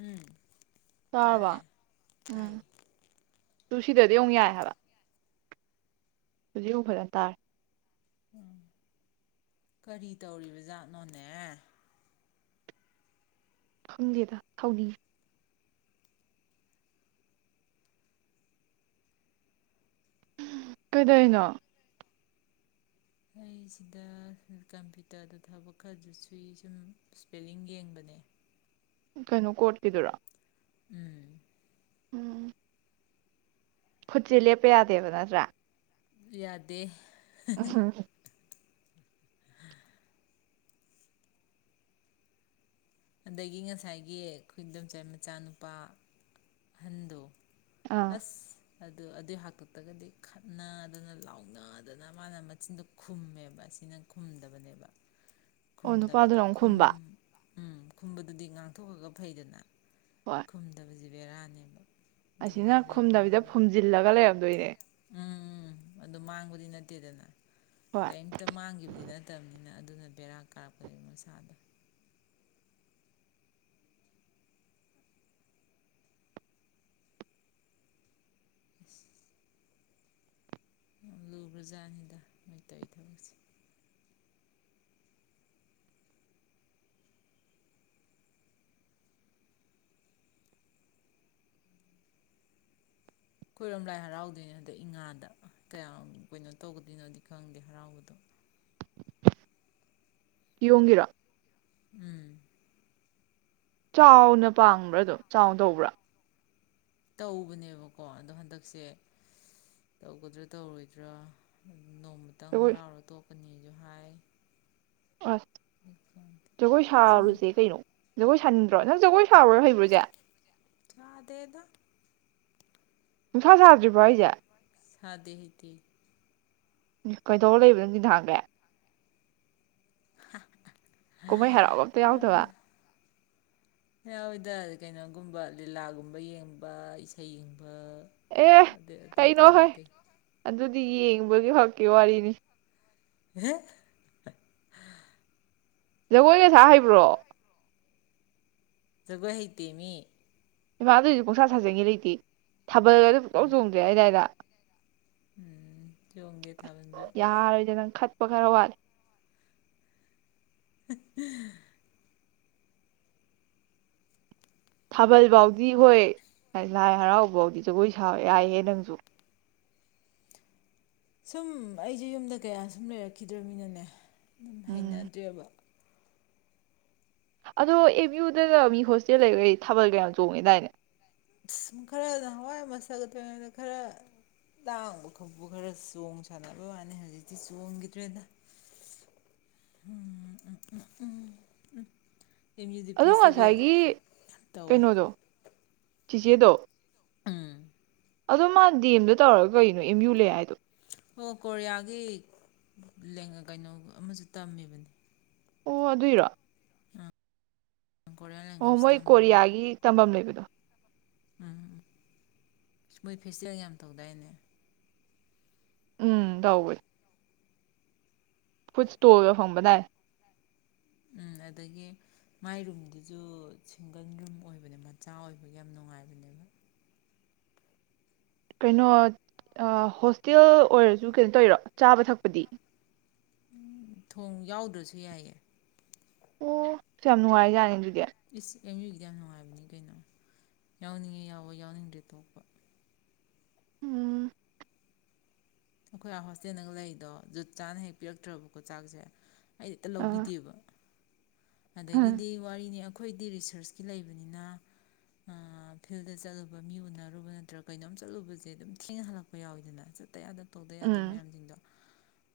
ꯎꯝ ꯇꯥꯔꯕ ꯇꯥꯔꯦ ꯎꯝ ꯇꯥꯏꯌꯦ ꯇꯨ ꯁꯤꯗꯗꯤ ꯑꯃꯨꯛ ꯌꯥꯏ ꯍꯥꯏꯕ ꯍꯧꯖꯤꯛ ꯑꯃꯨꯛ ꯐꯖꯅ ꯇꯥꯔꯦ ꯎꯝ ꯀꯔꯤ ꯇꯧꯔꯤꯕ ꯖꯥꯠꯅꯣꯅꯦ ꯈꯪꯗꯦꯗ [unintelligible] ꯀꯩꯗꯧꯔꯤꯅꯣ ꯑꯩꯁꯤꯗ ꯀꯝꯄ꯭ꯌꯨꯇꯔꯗ ꯊꯕꯛ ꯈꯔꯗꯨ ꯁꯨꯏ ꯁꯨꯝ ꯏꯁꯄꯦꯜꯂꯤꯡ ꯌꯦꯡꯕꯅꯦ ꯀꯩꯅꯣ ꯀꯣꯠꯀꯤꯗꯨꯔꯥ ꯎꯝ ꯎꯝ ꯈꯨꯠꯁꯦ ꯂꯦꯞꯄ ꯌꯥꯗꯦꯕ ꯅꯠꯇ꯭ꯔꯥ ꯌꯥꯗꯦ [unintelligible] ꯑꯗꯒꯤ ꯉꯁꯥꯏꯒꯤ ꯈꯣꯏ ꯏꯟꯗꯣꯝꯆꯥꯒꯤ ꯃꯆꯥꯅꯨꯄꯥ ꯑꯍꯟꯗꯣ ꯑꯥ ꯑꯁ ꯑꯗꯨ ꯑꯗꯨꯏ ꯍꯥꯛꯇꯛꯇꯒꯗꯤ ꯈꯠꯅꯗꯅ ꯂꯥꯎꯅꯗꯅ ꯃꯥꯅ ꯃꯆꯤꯟꯗꯣ ꯈꯨꯝꯃꯦꯕ ꯁꯤꯅ ꯈꯨꯝꯗꯕꯅꯦꯕ ꯑꯣ ꯈꯨꯝꯗꯕ ꯑꯗꯣ ꯅꯨꯄꯥꯗꯨꯅ ꯑꯃꯨꯛ ꯈꯨꯝ ꯈꯨꯝꯕ ꯎꯝ ꯈꯨꯝꯕꯗꯨꯗꯤ ꯉꯥꯡꯊꯣꯛꯑꯒ ꯐꯩꯗꯅ ꯍꯣꯏ ꯈꯨꯝꯗꯕ ꯕꯦꯔꯥꯅꯦꯕ ꯑꯁꯤꯅ ꯑꯗꯨꯃꯥꯏꯅ ꯂꯩꯕ ꯈꯨꯝꯗꯕꯤꯗ ꯐꯨꯝꯖꯤꯜꯂꯒ ꯂꯩꯔꯝꯗꯣꯏꯅꯦ ꯎꯝ ꯎꯝ ꯑꯗꯨ ꯃꯥꯡꯕꯗꯤ ꯅꯠꯇꯦꯗꯅ ꯍꯣꯏ ꯀꯔꯤꯝꯇ ꯃꯥꯡꯈꯤꯕꯗꯤ ꯅꯠꯇꯕꯅꯤꯅ ꯑꯗꯨꯅ ꯕꯦꯔꯥ ꯀꯥꯔꯛꯄꯗꯒꯤ ꯃꯁꯥꯗꯣ ꯂꯨꯒꯔꯥꯖꯥꯠꯅꯤꯗ ꯅꯣꯏꯇꯩꯏ ꯊꯕꯛꯁꯦ ꯈꯣꯏꯔꯣꯝ ꯂꯥꯏ ꯍꯔꯥꯎꯗꯣꯏꯅꯤ ꯍꯟꯗꯛ ꯏꯉꯥꯗ ꯀꯌꯥꯝ ꯀꯩꯅꯣ ꯇꯧꯒꯗꯣꯏꯅꯣꯗꯤ ꯈꯪꯗꯦ ꯍꯔꯥꯎꯕꯗꯣ ꯀꯤꯌꯣꯡꯒꯤꯔꯣ ꯎꯝ ꯆꯥꯎꯅ ꯄꯥꯡꯕ꯭ꯔꯥꯗꯨꯝ ꯆꯥꯎ ꯇꯧꯕ꯭ꯔꯥ ꯇꯧꯕꯅꯦꯕꯀꯣ ꯑꯗꯣ ꯍꯟꯗꯛꯁꯦ ꯇꯧꯒꯗ꯭ꯔꯥ ꯇꯧꯔꯣꯏꯗ꯭ꯔꯥ ꯅꯣꯡꯃꯇꯪ ꯖꯒꯣꯏ ꯍꯔꯥꯎꯔ ꯇꯣꯛ [unintelligible] ꯑꯁ ꯖꯒꯣꯏ ꯁꯨꯝ ꯁꯥꯔꯨꯁꯦ ꯀꯩꯅꯣ ꯖꯒꯣꯏ ꯍꯟꯗ꯭ꯔꯣ ꯅꯪ ꯖꯒꯣꯏ [unintelligible] ꯍꯩꯕꯔꯣ ꯆꯦ ꯁꯥꯗꯦꯗ ꯅꯨꯡꯁꯥ ꯁꯥꯗ꯭ꯔꯤꯕꯣ ꯍꯥꯏꯖꯦ ꯁꯥꯗꯦꯍꯦ ꯀꯩꯗꯧ ꯂꯩꯔꯤꯕ ꯅꯡꯗꯤ ꯅꯍꯥꯟꯒꯩ ꯍꯍ ꯀꯨꯝꯍꯩ ꯍꯔꯥꯎꯒ ꯑꯝꯇ ꯌꯥꯎꯗꯕ ꯌꯥꯎꯏꯗ ꯀꯩꯅꯣꯒꯨꯝꯕ ꯂꯤꯂꯥꯒꯨꯝꯕ ꯌꯦꯡꯕ ꯏꯁꯩ ꯑꯦ ꯑꯗꯨ ꯑꯇꯩꯗꯤ ꯀꯩꯅꯣ ꯍꯣꯏ ꯌꯥꯎꯗꯦ ꯑꯗꯨꯗꯤ ꯗꯤ ꯌꯦꯡꯕ ꯈꯛꯀꯤ ꯋꯥꯔꯤꯅꯤ ꯑꯍꯦ ꯖꯒꯣꯏꯒ ꯁꯥ ꯍꯩꯕ꯭ꯔꯣ ꯖꯒꯣꯏ ꯍꯩꯇꯦ ꯃꯤ ꯏꯃꯥ ꯑꯗꯨꯑꯣꯏꯁꯨ ꯄꯡꯁꯥ ꯁꯥꯖꯟꯒꯦ ꯂꯩꯇꯦ ꯊꯥꯕꯜꯒꯗꯨ ꯁꯨꯛꯆꯣꯡ ꯆꯣꯡꯗ꯭ꯔꯤ ꯍꯥꯏꯗꯥꯏ ꯅ ꯎꯝ ꯆꯣꯡꯗꯦ ꯊꯥꯕꯟꯖꯨ ꯄ ꯈꯔ ꯋꯥꯠꯂꯦ ꯍ ꯍꯥ ꯊꯥꯕꯜ ꯐꯥꯎꯗꯤ ꯍꯣꯏ ꯂꯥꯏ ꯍꯔꯥꯎ ꯐꯥꯎꯗꯤ ꯖꯒꯣꯏ ꯁꯥꯕ ꯌꯥꯏꯍꯦ ꯅꯪꯖꯨ ꯁꯨꯝ ꯑꯩꯖꯨ ꯌꯨꯝꯗ ꯀꯌꯥ ꯁꯨꯝ ꯂꯩꯔꯛꯈꯤꯗ꯭ꯔꯝꯅꯤꯅ ꯅꯦ ꯎꯝ ꯍꯩꯅꯗ꯭ꯔꯦꯕ ꯑꯗꯣ ꯑꯦꯝ ꯌꯨꯗꯒ ꯃꯤ ꯍꯣꯁꯇꯦꯜ ꯂꯩꯕꯒꯩ ꯊꯥꯕꯜꯒ ꯌꯥꯝ ꯆꯣꯡꯉꯦꯗꯥꯏꯅꯦ ꯁꯨꯝ ꯈꯔ ꯅꯍꯋꯥꯏ ꯑꯃ ꯃꯁꯇ꯭ꯔ ꯀꯥꯔꯤꯉꯩꯗ ꯈꯔ ꯂꯥꯡꯕ ꯈꯣꯠꯄ ꯈꯔ ꯆꯣꯡ ꯁꯥꯟꯅꯕ ꯋꯥꯅꯤ ꯍꯧꯖꯤꯛꯇꯤ ꯆꯣꯡꯈꯤꯗ꯭ꯔꯦꯗ ꯎꯝ ꯎꯝ ꯑꯦꯝ ꯌꯨ ꯗꯤ ꯑꯗꯣ ꯐꯦꯁꯇꯤꯚꯦꯜ ꯉꯁꯥꯏꯒꯤ ꯇꯧꯋꯦ ꯀꯩꯅꯣꯗꯣ ꯆꯤꯆꯦꯗꯣ ꯎꯝ ꯑꯗꯣ ꯃꯥ ꯗꯤ ꯑꯦꯝꯗ ꯇꯧꯔꯒ ꯀꯩꯅꯣ ꯑꯦꯝ ꯌꯨ ꯂꯩ ꯍꯥꯏꯗꯣ ꯑꯣ ꯀꯣꯔꯤꯌꯥꯒꯤ ꯂꯦꯡꯀꯩꯅꯣ ꯑꯃꯁꯨ ꯇꯝꯃꯤꯕꯅꯦ ꯑꯣ ꯑꯗꯨꯏꯔꯣ ꯀꯣꯔꯤꯌꯥꯟ ꯑꯣ ꯂꯦꯡꯒ꯭ꯋꯦꯖ ꯃꯣꯏ ꯇꯝꯃꯤꯕꯅꯤ ꯀꯣꯔꯤꯌꯥꯒꯤ ꯇꯝꯕꯝ ꯂꯩꯕꯅꯦ ꯗꯣ ꯎꯝ ꯃꯣꯏ ꯐꯦꯁꯇꯤꯚꯦꯜ ꯌꯥꯝ ꯇꯧꯗꯥꯏꯅꯦ ꯎꯝ ꯇꯧꯕꯅꯦ ꯐꯨꯠꯁ꯭ꯇꯣꯜꯒ ꯐꯝꯕꯗꯥꯏ ꯎꯝ ꯑꯗꯒꯤ ꯃꯥꯏ ꯔꯨꯝꯗꯨꯁꯨ ꯁꯤꯡꯒꯜ ꯔꯨꯝ ꯑꯣꯏꯕꯅꯦ ꯃꯆꯥ ꯑꯣꯏꯕꯒꯤ ꯌꯥꯝ ꯅꯨꯡꯉꯥꯏꯕꯅꯦꯕ ꯀꯩꯅꯣ ꯍꯣꯁꯇꯦꯜ ꯑꯣꯏꯔꯁꯨ ꯀꯩꯅꯣ ꯇꯧꯔꯤꯔꯣ ꯆꯥꯕ ꯊꯛꯄꯗꯤ ꯊꯣꯡ ꯌꯥꯎꯗ꯭ꯔꯁꯨ ꯌꯥꯏꯌꯦ ꯑꯣ ꯌꯥꯝ ꯅꯨꯡꯉꯥꯏꯖꯥꯠꯅꯤꯅ ꯑꯗꯨꯗꯤ ꯏꯁ ꯑꯦꯝ ꯌꯨꯒꯤꯗꯤ ꯌꯥꯝ ꯅꯨꯡꯉꯥꯏꯕꯅꯤ ꯀꯩꯅꯣ ꯌꯥꯎꯅꯤꯡꯉꯦ- ꯌꯥꯎꯋꯦ ꯌꯥꯎꯅꯤꯡꯗ꯭ꯔꯦ ꯇꯣꯛꯄ ꯎꯝ ꯑꯩꯈꯣꯏ ꯍꯣꯁꯇꯦꯜꯗꯒ ꯂꯩꯗꯣ ꯖꯨꯠ ꯆꯥꯅ ꯍꯦꯛ ꯄꯤꯔꯛꯇ꯭ꯔꯕꯀꯣ ꯆꯥꯛꯁꯦ ꯑꯩꯗꯤ ꯍꯦꯛꯇ ꯑꯥ ꯂꯧꯕꯤꯗꯦꯕ ꯑꯗꯒꯤꯗꯤ ꯋꯥꯔꯤꯅꯤ ꯑꯩꯈꯣꯏꯗꯤ ꯔꯤꯁꯔꯁꯀꯤ ꯂꯩꯕꯅꯤꯅ ꯐꯤꯜꯗ ꯆꯠꯂꯨꯕ ꯃꯤ ꯎꯅꯔꯨꯕ ꯅꯠꯇ꯭ꯔꯒ ꯀꯩꯅꯣꯝ ꯆꯠꯂꯨꯕꯁꯦ ꯑꯗꯨꯝ ꯊꯦꯡꯅ ꯍꯜꯂꯛꯄ ꯌꯥꯎꯋꯤꯗꯅ ꯆꯠꯇ ꯌꯥꯗꯕ ꯇꯧꯗ ꯌꯥꯗꯕ ꯎꯝ ꯃꯌꯥꯝꯁꯤꯡꯗꯣ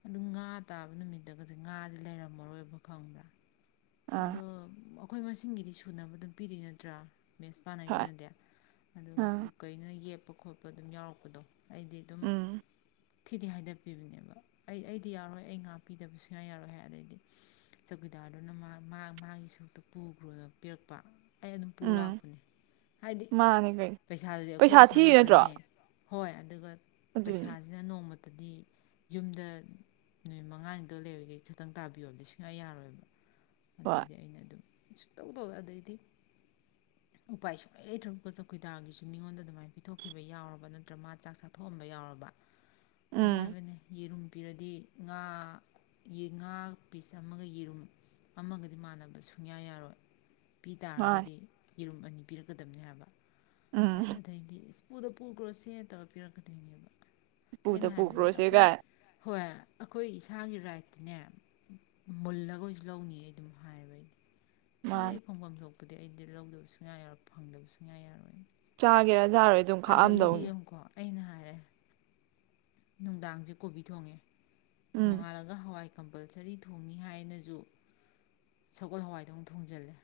ꯑꯗꯨ ꯉꯥ ꯇꯥꯕ ꯅꯨꯃꯤꯠꯇꯒꯗꯤ ꯉꯥꯁꯦ ꯂꯩꯔꯝꯃꯔꯣꯏꯕ ꯈꯪꯕ꯭ꯔꯥ ꯑꯥ ꯑꯗꯣ ꯑꯩꯈꯣꯏ ꯃꯁꯤꯡꯒꯤꯗꯤ ꯁꯨꯅꯕ ꯑꯗꯨꯝ ꯄꯤꯗꯣꯏ ꯅꯠꯇ꯭ꯔꯥ ꯃꯦꯁ ꯍꯣꯏ ꯄꯥꯅꯩꯗꯨꯅꯗꯤ ꯑꯗꯨꯒ ꯑꯥ ꯀꯨꯛꯀꯩꯩꯅꯅ ꯌꯦꯞ ꯈꯣꯠꯄ ꯑꯗꯨꯝ ꯌꯥꯎꯔꯛꯄꯗꯣ ꯑꯩꯗꯤ ꯑꯗꯨꯝ ꯎꯝ ꯊꯤꯗꯤ ꯍꯥꯏꯗꯛꯄꯤꯕꯅꯦꯕ ꯑꯩ ꯑꯩꯗꯤ ꯌꯥꯔꯣꯏ ꯑꯩ ꯉꯥꯄꯤꯗꯕ ꯁꯨꯡꯌꯥ ꯌꯥꯔꯣꯏ ꯍꯥꯏ ꯑꯗꯩꯗꯤ ꯆꯧꯀꯤꯗꯥꯔꯗꯨꯅ ꯃꯥꯒꯤ ꯁꯔꯨꯛꯇꯨ ꯄꯨꯈ꯭ꯔꯣꯅ ꯄꯤꯔꯛꯄ ꯑꯩ ꯑꯗꯨꯝ ꯄꯨ ꯎꯝ ꯂꯥꯛꯄꯅꯦ ꯍꯥꯏꯗꯤ ꯃꯥꯅꯦ ꯀꯩꯅꯣ ꯄꯩꯁꯥꯗꯨꯗꯤ ꯑꯩꯈꯣꯏ ꯄꯩꯁꯥ ꯉꯥꯛꯇꯅꯦ ꯍꯣꯏ ꯑꯗꯨꯒ ꯑꯗꯨꯅꯦ ꯑꯩꯅ ꯅꯣꯡꯃꯇꯗꯤ ꯌꯨꯝꯗ ꯅꯨꯃꯤꯠ ꯃꯉꯥꯅꯤꯗꯧ ꯂꯩꯔꯤꯒꯩ ꯈꯤꯇꯪ ꯇꯥꯕꯤꯌꯣꯕꯗꯤ ꯁꯨꯡꯌꯥ ꯌꯥꯔꯣꯏꯕ ꯍꯣꯏ ꯑꯗꯩꯗꯤ ꯑꯩꯅ ꯑꯗꯨꯝ ꯁꯨꯛꯇꯧ ꯇꯧ ꯑꯗꯩꯗꯤ ꯎꯄꯥꯏ ꯁꯨꯡꯂꯥꯏ ꯂꯩꯇ꯭ꯔꯕꯀꯣ ꯆꯧꯀꯤꯨꯗꯥꯔꯒꯤꯁꯨ ꯃꯤꯉꯣꯟꯗ ꯑꯗꯨꯃꯥꯏꯅ ꯄꯤꯊꯣꯛꯈꯤꯕ ꯌꯥꯎꯔꯕ ꯅꯠꯇ꯭ꯔꯒ ꯃꯥ ꯆꯥꯛ ꯆꯥꯊꯣꯛꯑꯝꯕ ꯌꯥꯎꯔꯕ ꯑꯩꯗꯤ ꯎꯝ ꯍꯥꯏꯕꯅꯤ ꯌꯦꯔꯨꯝ ꯄꯤꯔꯗꯤ ꯉꯥ ꯉꯥ ꯄꯤꯁ ꯑꯃꯒ ꯌꯦꯔꯨꯝ ꯑꯃꯒꯗꯤ ꯃꯥꯟꯅꯕ ꯁꯨꯡꯌꯥ ꯌꯥꯔꯣꯏ ꯄꯤ ꯃꯥꯅꯤ ꯇꯥꯔꯒꯗꯤ ꯌꯦꯔꯨꯝ ꯑꯅꯤ ꯄꯤꯔꯛꯀꯗꯕꯅꯦ ꯍꯥꯏꯕ ꯑꯁ ꯎꯝ ꯑꯗꯨꯗꯩꯗꯤ ꯢꯁ ꯄꯨꯨꯗ ꯄꯨꯈ꯭ꯔꯣ ꯁꯦ ꯇꯧꯔꯒꯥ ꯄꯤꯔꯛꯀꯗꯣꯏꯅꯦꯕ ꯄꯨꯗ ꯑꯩꯅ ꯄꯨ ꯍꯥꯏꯕꯅꯦ ꯑꯩꯈꯣꯏ ꯀ꯭ꯔꯣꯁꯦꯒ ꯍꯣꯏ ꯑꯩꯈꯣꯏ ꯏꯁꯥꯒꯤ ꯔꯥꯏꯠꯇꯤꯅꯦ ꯃꯨꯜꯂꯒ ꯑꯣꯏꯁꯨ ꯂꯧꯅꯤ ꯑꯩ ꯑꯗꯨꯝ ꯍꯥꯏꯕ ꯑꯩꯗꯤ ꯑꯩꯗꯤ ꯃꯥꯅꯤ ꯑꯩ ꯐꯪꯐꯝ ꯊꯣꯛ ꯑꯗꯨꯗꯤ ꯑꯩꯗꯤ ꯂꯧꯗꯕꯁꯨꯨꯡ ꯁꯨꯀꯌꯥ ꯌꯥꯔꯣꯏ ꯐꯪꯗꯕꯁ ꯁꯨꯛꯌꯥ ꯌꯥꯔꯣꯏ ꯆꯥꯒꯦꯔꯥ ꯆꯔꯣꯏꯔꯥ ꯑꯗꯨꯝ ꯑꯗꯒꯤꯗꯤ ꯈꯥꯛꯑꯝꯗꯧꯅꯤ ꯌꯦꯡꯉꯨꯀꯣ ꯑꯩꯅ ꯍꯥꯏꯔꯦ ꯅꯨꯡꯗꯥꯡꯁꯦ ꯀꯣꯕꯤ ꯊꯣꯡꯉꯦ ꯎꯝ ꯅꯣꯡꯉꯥꯜꯂꯒ ꯍꯋꯥꯏ ꯀꯝꯄꯜꯁꯔꯤ ꯊꯣꯡꯅꯤ ꯍꯥꯏꯅꯁꯨ ꯁꯒꯣꯜ ꯍꯋꯥꯏꯗꯧꯅ ꯑꯃꯨꯛ ꯊꯣꯡꯖꯜꯂꯦ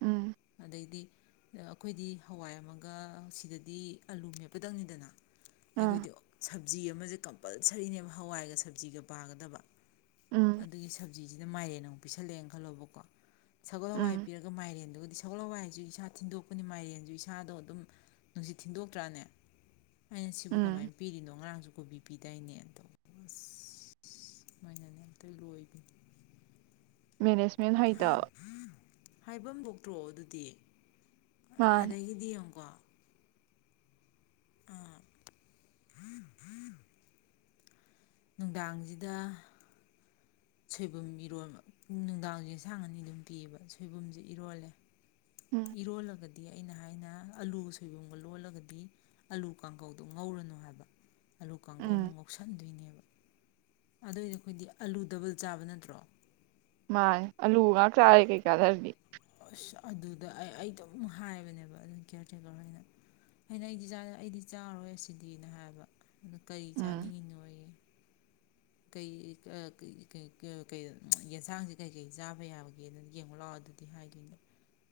ꯎꯝ ꯑꯗꯩꯗꯤ ꯑꯩꯈꯣꯏꯗꯤ ꯍꯋꯥꯏ ꯑꯃꯒ ꯁꯤꯗꯗꯤ ꯑꯂꯨ ꯃꯦꯞꯄꯗꯪꯅꯤꯗꯅ ꯑꯥ ꯑꯩꯈꯣꯏꯗꯤ ꯁꯞꯖꯤ ꯑꯃꯁꯦ ꯀꯝꯄꯜꯁꯔꯤꯅꯦꯕ ꯍꯋꯥꯏꯒ ꯁꯞꯖꯤꯒ ꯄꯥꯒꯗꯕ ꯎꯝ ꯑꯗꯨꯒꯤ ꯁꯕ ꯁꯖꯤꯁꯤꯗ ꯃꯥꯏꯔꯦꯟꯅ ꯑꯃꯨꯛ ꯄꯤꯁꯜꯂꯛꯑꯦꯅ ꯈꯜꯂꯣꯕꯀꯣ ꯁꯒꯣꯜ ꯎꯝ ꯍꯋꯥꯏ ꯄꯤꯔꯒ ꯃꯥꯏꯔꯦꯟꯗꯨꯒ ꯁꯒꯣꯛꯂꯋꯥꯏ ꯍꯥꯏꯁꯨ ꯏꯁꯥ ꯊꯤꯟꯗꯣꯛꯄꯅꯤ ꯃꯥꯏꯔꯦꯟꯁꯨ ꯏꯁꯥꯗꯣ ꯑꯗꯨꯝ ꯅꯨꯡꯁꯤꯠ ꯊꯤꯟꯗꯣꯛꯇ꯭ꯔꯥꯅꯦ ꯑꯩꯅ ꯁꯤꯕꯨ ꯀꯃꯥꯏ ꯎꯝ ꯄꯤꯔꯤꯅꯣ ꯉꯔꯥꯡꯁꯨ ꯀꯣꯕꯤ ꯄꯤꯗꯥꯏꯅꯦ ꯇꯧꯕ ꯑꯁ ꯁꯨꯃꯥꯏꯅꯅꯦ ꯑꯝꯇ ꯂꯣꯏꯕꯅꯤ ꯃꯦꯅꯦꯁꯃꯦꯟ ꯍꯩꯇꯥꯕ ꯍꯥꯏꯐꯝ ꯕꯣꯛꯇ꯭ꯔꯣ ꯑꯗꯨꯗꯤ ꯃꯥꯅꯤ ꯑꯗꯒꯤꯗꯤ ꯌꯦꯡꯉꯀꯣ ꯅꯨꯡꯗꯥꯡꯁꯤꯗ ꯁꯣꯏꯕꯨꯝ ꯏꯔꯣꯕ ꯅꯨꯡꯗꯥꯡꯁꯦꯟꯁꯥꯡ ꯑꯅꯤ ꯑꯗꯨꯝ ꯄꯤꯕ ꯁꯣꯏꯕꯨꯝꯁꯦ ꯏꯔꯣꯜꯂꯦ ꯎꯝ ꯏꯔꯣꯜꯂꯥꯒꯗꯤ ꯗꯤ ꯑꯩꯅ ꯍꯥꯏꯅ ꯑꯂꯨ ꯁꯣꯏꯕꯨꯝꯒ ꯂꯣꯜꯂꯒꯗꯤ ꯑꯂꯨ ꯀꯥꯡꯈꯧꯗꯣ ꯉꯧꯔꯅꯨ ꯍꯥꯏꯕ ꯑꯥꯂꯨ ꯀꯥꯡꯒꯧ ꯎꯝ ꯑꯃꯨꯛ ꯉꯧꯁꯟꯗꯣꯏꯅꯦꯕ ꯑꯗꯨꯏꯗꯤ ꯑꯩꯈꯣꯏꯗꯤ ꯑꯥꯂꯨ ꯗꯕꯜ ꯆꯥꯕ ꯅꯠꯇ꯭ꯔꯣ ꯃꯥꯥꯏ ꯑꯂꯨ ꯉꯥꯛ ꯆꯥꯔꯦ ꯀꯩꯀꯥꯗꯅꯤ ꯑꯁ ꯑꯗꯨꯗ ꯑꯩ ꯑꯩ ꯑꯗꯨꯝ ꯍꯥꯏꯕꯅꯦꯕ ꯑꯗꯨꯝ ꯀꯤꯌꯔ ꯇꯦꯀꯔꯅ ꯑꯩꯅ ꯑꯩꯗꯤ ꯆꯥ ꯑꯩꯗꯤ ꯆꯥꯔꯣꯏ ꯑꯁꯤꯗꯤꯅ ꯍꯥꯏꯕ ꯑꯗꯨ ꯀꯔꯤ ꯎꯝ ꯆꯥꯅꯤꯡꯉꯤꯅꯣ ꯑꯩꯌꯦ [unintelligible] ꯌꯦꯟꯁꯥꯡꯁꯦ ꯀꯩꯀꯩ ꯆꯥꯕ ꯌꯥꯕꯒꯦꯅ ꯌꯦꯡꯕ ꯂꯥꯛꯑꯣ ꯑꯗꯨ ꯗꯤ ꯍꯥꯏꯈꯤꯅꯦ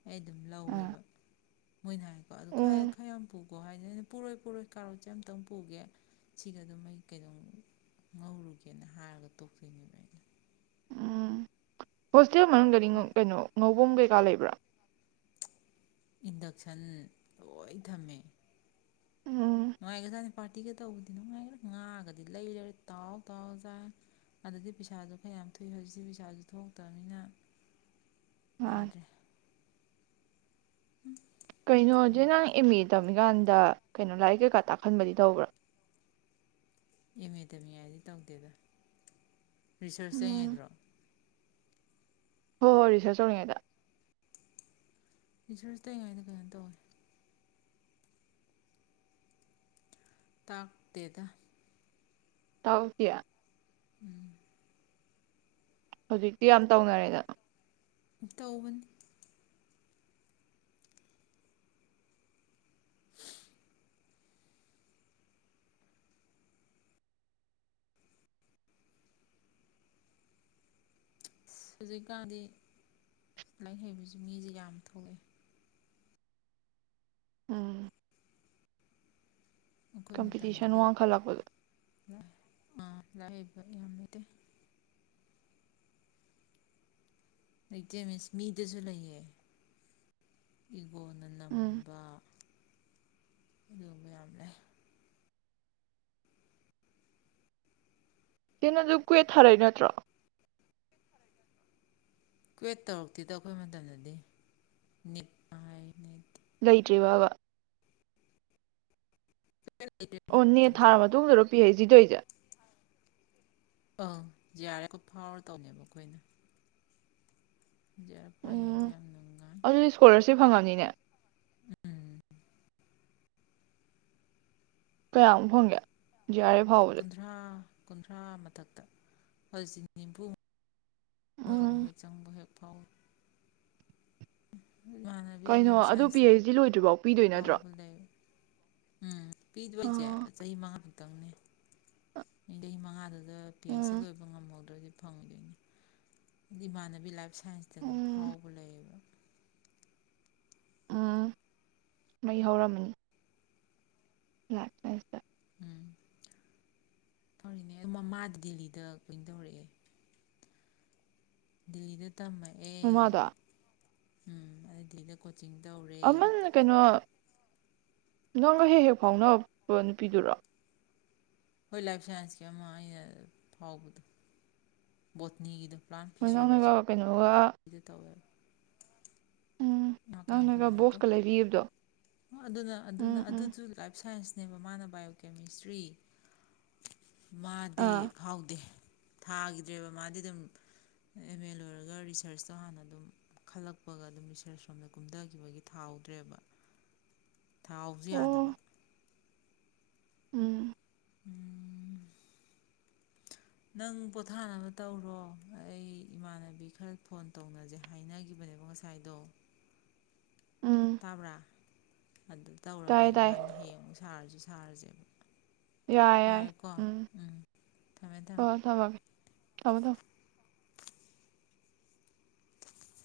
ꯑꯩ ꯑꯗꯨꯝ ꯑ ꯂꯧꯋꯦꯕ ꯃꯣꯏꯅ ꯍꯥꯏꯀꯣ ꯑꯗꯨ ꯈꯔ ꯎꯝ ꯈꯔꯌꯥꯝ ꯄꯨꯈꯣ ꯍꯥꯏꯗꯤ ꯑꯩꯅ ꯄꯨꯔꯣꯏ ꯄꯨꯔꯣꯏ ꯀꯥꯔꯣꯇꯁꯦ ꯑꯝꯇꯪ ꯄꯨꯒꯦ ꯁꯤꯒ ꯑꯗꯨꯝ ꯑꯩ ꯀꯩꯗꯧ ꯉꯧꯔꯨꯒꯦꯅ ꯍꯥꯏꯔꯒ ꯇꯣꯛꯇꯣꯏꯅꯦꯕ ꯑꯩꯅ ꯎꯝ ꯍꯣꯏ ꯍꯣꯁꯇꯦꯜ ꯃꯅꯨꯡꯗꯗꯤ ꯀꯩꯅꯣ ꯉꯧꯕꯝ ꯀꯩ ꯀꯥ ꯂꯩꯕ꯭ꯔꯥ ꯏꯟꯗꯛꯁꯟ ꯂꯣꯏ ꯊꯝꯃꯦ ꯎꯝ ꯅꯨꯉꯥꯏꯒ꯭ꯔꯖꯥꯗꯅꯤ ꯄꯥꯔꯇꯤꯒ ꯇꯧꯕꯗꯤ ꯅꯨꯡꯉꯥꯏꯈ꯭ꯔꯦ ꯉꯥꯒꯗꯤ ꯂꯩ ꯂꯩꯔꯦ ꯇꯥꯎ ꯇꯥꯎꯔꯥ ꯆꯥꯢ ꯑꯗꯨꯗꯤ ꯄꯩꯁꯥꯁꯨ ꯈꯔ ꯌꯥꯝ ꯊꯣꯛꯏ ꯍꯧꯖꯤꯛꯁꯤ ꯄꯩꯁꯥꯁꯨ ꯊꯣꯛꯇꯕꯅꯤꯅ ꯃꯥꯅꯦ ꯌꯥꯗ꯭ꯔꯦ ꯑꯩꯈꯣꯏꯅ ꯒꯥꯟꯗ ꯀꯩꯅꯣ ꯂꯥꯏꯔꯤꯛ ꯀꯩꯀꯥ ꯇꯥꯛꯍꯟꯕꯗꯤ ꯇꯧꯕ꯭ꯔꯥ ꯑꯦꯝ ꯃꯦ ꯇꯝꯃꯤ ꯉꯥꯢꯗꯗꯤ ꯇꯧꯗꯦꯗ ꯔꯤꯁꯔꯁ ꯇꯧꯉꯩꯗ꯭ꯔꯣ ꯍꯣ ꯍꯣꯏ ꯔꯤꯁ꯭ꯔꯁ ꯇꯧꯔꯤꯉꯩꯗ ꯔꯤꯁ꯭ꯔꯁ ꯇꯧꯔꯤ ꯉꯥꯏꯗ ꯀꯩꯅꯣ ꯇꯧꯋꯦ ꯇꯥꯛꯇꯦꯗ ꯇꯧ [unintelligible] ꯎꯝ ꯍꯧꯖꯤꯛꯇꯤ ꯌꯥꯝ ꯇꯧꯅꯔꯦꯗꯅ ꯇꯧꯕꯅꯦ ꯍꯧꯖꯤꯛꯀꯥꯟꯗꯤ ꯂꯥꯏꯔꯤꯛ ꯍꯩꯕꯁꯤ ꯃꯤꯁꯦ ꯌꯥꯝ ꯊꯣꯛꯂꯛꯑꯦ ꯎꯝ ꯑꯩꯈꯣꯏ ꯀꯝꯄꯤꯇꯤꯁꯟ ꯃꯇꯝꯗꯗꯤ ꯋꯥꯡꯈꯜꯂꯛꯄꯗꯣ ꯑꯥ ꯂꯥꯏꯔꯤꯛ ꯍꯩꯕ ꯌꯥꯝ ꯂꯩꯗꯦ ꯂꯩꯇꯦ ꯃꯤꯟꯁ ꯃꯤꯗꯁꯨ ꯂꯩꯌꯦ ꯏꯒꯣꯅ ꯎꯝ ꯅꯝꯕ ꯑꯗꯨꯒꯕ ꯌꯥꯝ ꯂꯩ ꯁꯤꯅ ꯑꯗꯨ ꯀꯋ꯭ꯦꯠ ꯊꯥꯔꯛꯏ ꯅꯠꯇ꯭ꯔꯣ ꯀ꯭ꯋꯦꯠ ꯇꯧꯔꯛꯇꯦꯗꯣ ꯑꯩꯈꯣꯏ ꯃꯇꯝꯗꯗꯤ ꯅꯤꯠ ꯅꯤ ꯍꯥꯏ ꯂꯩꯇ꯭ꯔꯤ ꯕ꯭ꯔꯕꯥ ꯑꯣꯅꯦ ꯊꯥꯕ ꯃꯇꯨꯡꯗ ꯔꯣ ꯄꯤ ꯍꯩꯁ ꯗꯤ ꯇꯧꯏꯖꯦ ꯑꯪ ꯖꯦꯑꯥꯔ ꯑꯦꯐ ꯐꯥꯎꯔ ꯇꯧꯅꯦꯕ ꯑꯩꯈꯣꯏꯅ ꯌꯥ ꯎꯝ ꯑꯗꯨꯗꯤ ꯏꯁꯀꯣꯂꯔꯁꯤꯞ ꯐꯪꯉꯝꯅꯤꯅꯦ ꯎꯝ ꯀꯌꯥꯃꯨꯛ ꯐꯣꯡꯒꯦ ꯀꯨꯟꯊ꯭ꯔꯥ ꯀꯨꯟꯊ꯭ꯔꯥ ꯃꯊꯛꯇ ꯍꯧꯖꯤꯛꯇ ꯅꯤꯝꯐꯨ ꯃꯨ ꯌꯧꯔꯦ ꯎꯝ ꯍꯦꯛ ꯆꯪꯕ ꯍꯦꯛ ꯄꯥꯎ ꯀꯩꯅꯣ ꯑꯗꯨ ꯄꯤ ꯁꯥꯏꯟꯁꯇ ꯑꯩꯆ ꯗꯤ ꯂꯣꯏꯗ꯭ꯔꯤꯐꯥꯎ ꯄꯤꯗꯣꯏ ꯅꯠꯇ꯭ꯔꯣ ꯐꯥꯎꯕ ꯂꯩ ꯎꯝ ꯄꯤꯗꯣꯏꯁꯦ ꯑꯥ ꯆꯍꯤ ꯃꯉꯥ ꯇꯪꯅꯦ ꯃꯤ ꯂꯩ ꯃꯉꯥꯗ ꯑꯗ ꯄꯤ ꯑꯩꯩꯆ ꯁꯤ ꯎꯝ ꯂꯣꯏꯕ ꯉꯝꯍꯧꯗ꯭ꯔꯥꯗꯤ ꯐꯪꯗꯅꯤ ꯏꯃꯥꯟꯅꯕꯤ ꯂꯥꯏ꯭ꯄ ꯁꯥꯏꯟꯁꯇꯒ ꯎꯝ ꯐꯥꯎꯕ ꯂꯩꯌꯦꯕ ꯎꯝ ꯃꯩ ꯍꯧꯔꯝꯃꯅꯤ ꯂꯥꯛ [unintelligible] ꯐꯔꯤꯅꯦ ꯃꯃꯥꯗ ꯗꯦꯜꯂꯤꯗ ꯀꯣꯏꯅ ꯇꯧꯔꯛꯑꯦ ꯗꯤꯂꯤꯗ ꯇꯃꯛꯑꯦ ꯃꯃꯥꯗꯣ ꯎꯝ ꯑꯗꯨ ꯗꯤꯂꯤꯗ ꯀꯣꯆꯤꯡ ꯇꯩ ꯑꯃꯜ ꯀꯩꯅꯣ ꯅꯪꯒ ꯍꯦꯛ ꯍꯦꯛ ꯐꯥꯎ ꯅꯨꯄꯤꯗꯨꯔꯣ ꯍꯣꯏ ꯂꯥꯏꯐ ꯁꯥꯏꯟꯁꯀꯤ ꯑꯃ ꯑꯩꯅ ꯐꯥꯎꯕꯗꯣ ꯕꯣꯠꯅꯤꯒꯤꯗꯣ ꯄ꯭ꯂꯥꯟ ꯃꯣꯏꯅꯥꯎꯅꯒ ꯐꯤꯖꯤꯣꯂꯣꯖꯤꯗ ꯀꯩꯅꯣꯒ ꯇꯧꯋꯦꯕ ꯎꯝ [unintelligible] ꯀꯌꯥꯝ ꯅꯪꯅꯒ ꯀꯨꯜꯂꯦ ꯑꯗꯨ ꯕꯣꯛꯁꯀ ꯂꯩꯕꯤꯈꯤꯕꯗꯣ ꯑꯗꯨꯅ ꯑꯗꯨꯅ ꯎꯝ ꯎꯝ ꯑꯗꯨꯁꯨ ꯂꯥꯏꯐ ꯁꯥꯏꯟꯁ ꯅꯦꯕ ꯃꯥꯅ ꯕꯥꯏꯑꯣꯀꯦꯃꯤꯁꯇ꯭ꯔꯤ ꯃꯥꯗꯤ ꯑꯥ ꯐꯥꯎꯗꯦ ꯊꯥꯒꯤꯗ꯭ꯔꯦꯕ ꯃꯥꯗꯤ ꯑꯗꯨꯝ ꯑꯦꯝ ꯑꯦ ꯂꯣꯏꯔꯒ ꯔꯤꯁꯔꯁꯇꯣ ꯍꯥꯟꯅ ꯑꯗꯨꯝ ꯈꯜꯂꯛꯄꯒ ꯑꯗꯨꯝ ꯔꯤꯁꯔꯁ ꯁꯣꯝꯗ ꯀꯨꯝꯊꯈꯤꯕꯒꯤ ꯊꯥꯎꯍꯧꯗ꯭ꯔꯦꯕ ꯊꯥꯎꯁꯨ ꯑꯣ ꯌꯥꯗꯕ ꯎꯝ ꯎꯝ ꯅꯪ ꯄꯣꯊꯥꯅꯕ ꯇꯧꯔꯣ ꯑꯩ ꯏꯃꯥꯟꯅꯕꯤ ꯈꯔ ꯐꯣꯟ ꯇꯧꯅꯖꯦ ꯍꯥꯏꯅꯈꯤꯕꯅꯦꯕ ꯉꯁꯥꯏꯗꯣ ꯎꯝ ꯇꯥꯕ꯭ꯔꯥ ꯑꯗꯨ ꯇꯥꯏ ꯇꯧꯔꯒꯦ ꯇꯥꯏ ꯏꯕꯥꯅꯤ ꯍꯌꯦꯡ ꯑꯃꯨꯛ ꯁꯥꯔꯖꯨ ꯊꯥꯔꯖꯦ ꯌꯥꯏ ꯌꯥꯏ ꯎꯝ ꯊꯝꯃꯦ ꯊꯝꯃꯦ ꯍꯣꯏ ꯊꯝꯃꯒꯦ ꯊꯝꯃꯣ ꯊꯝꯃꯣ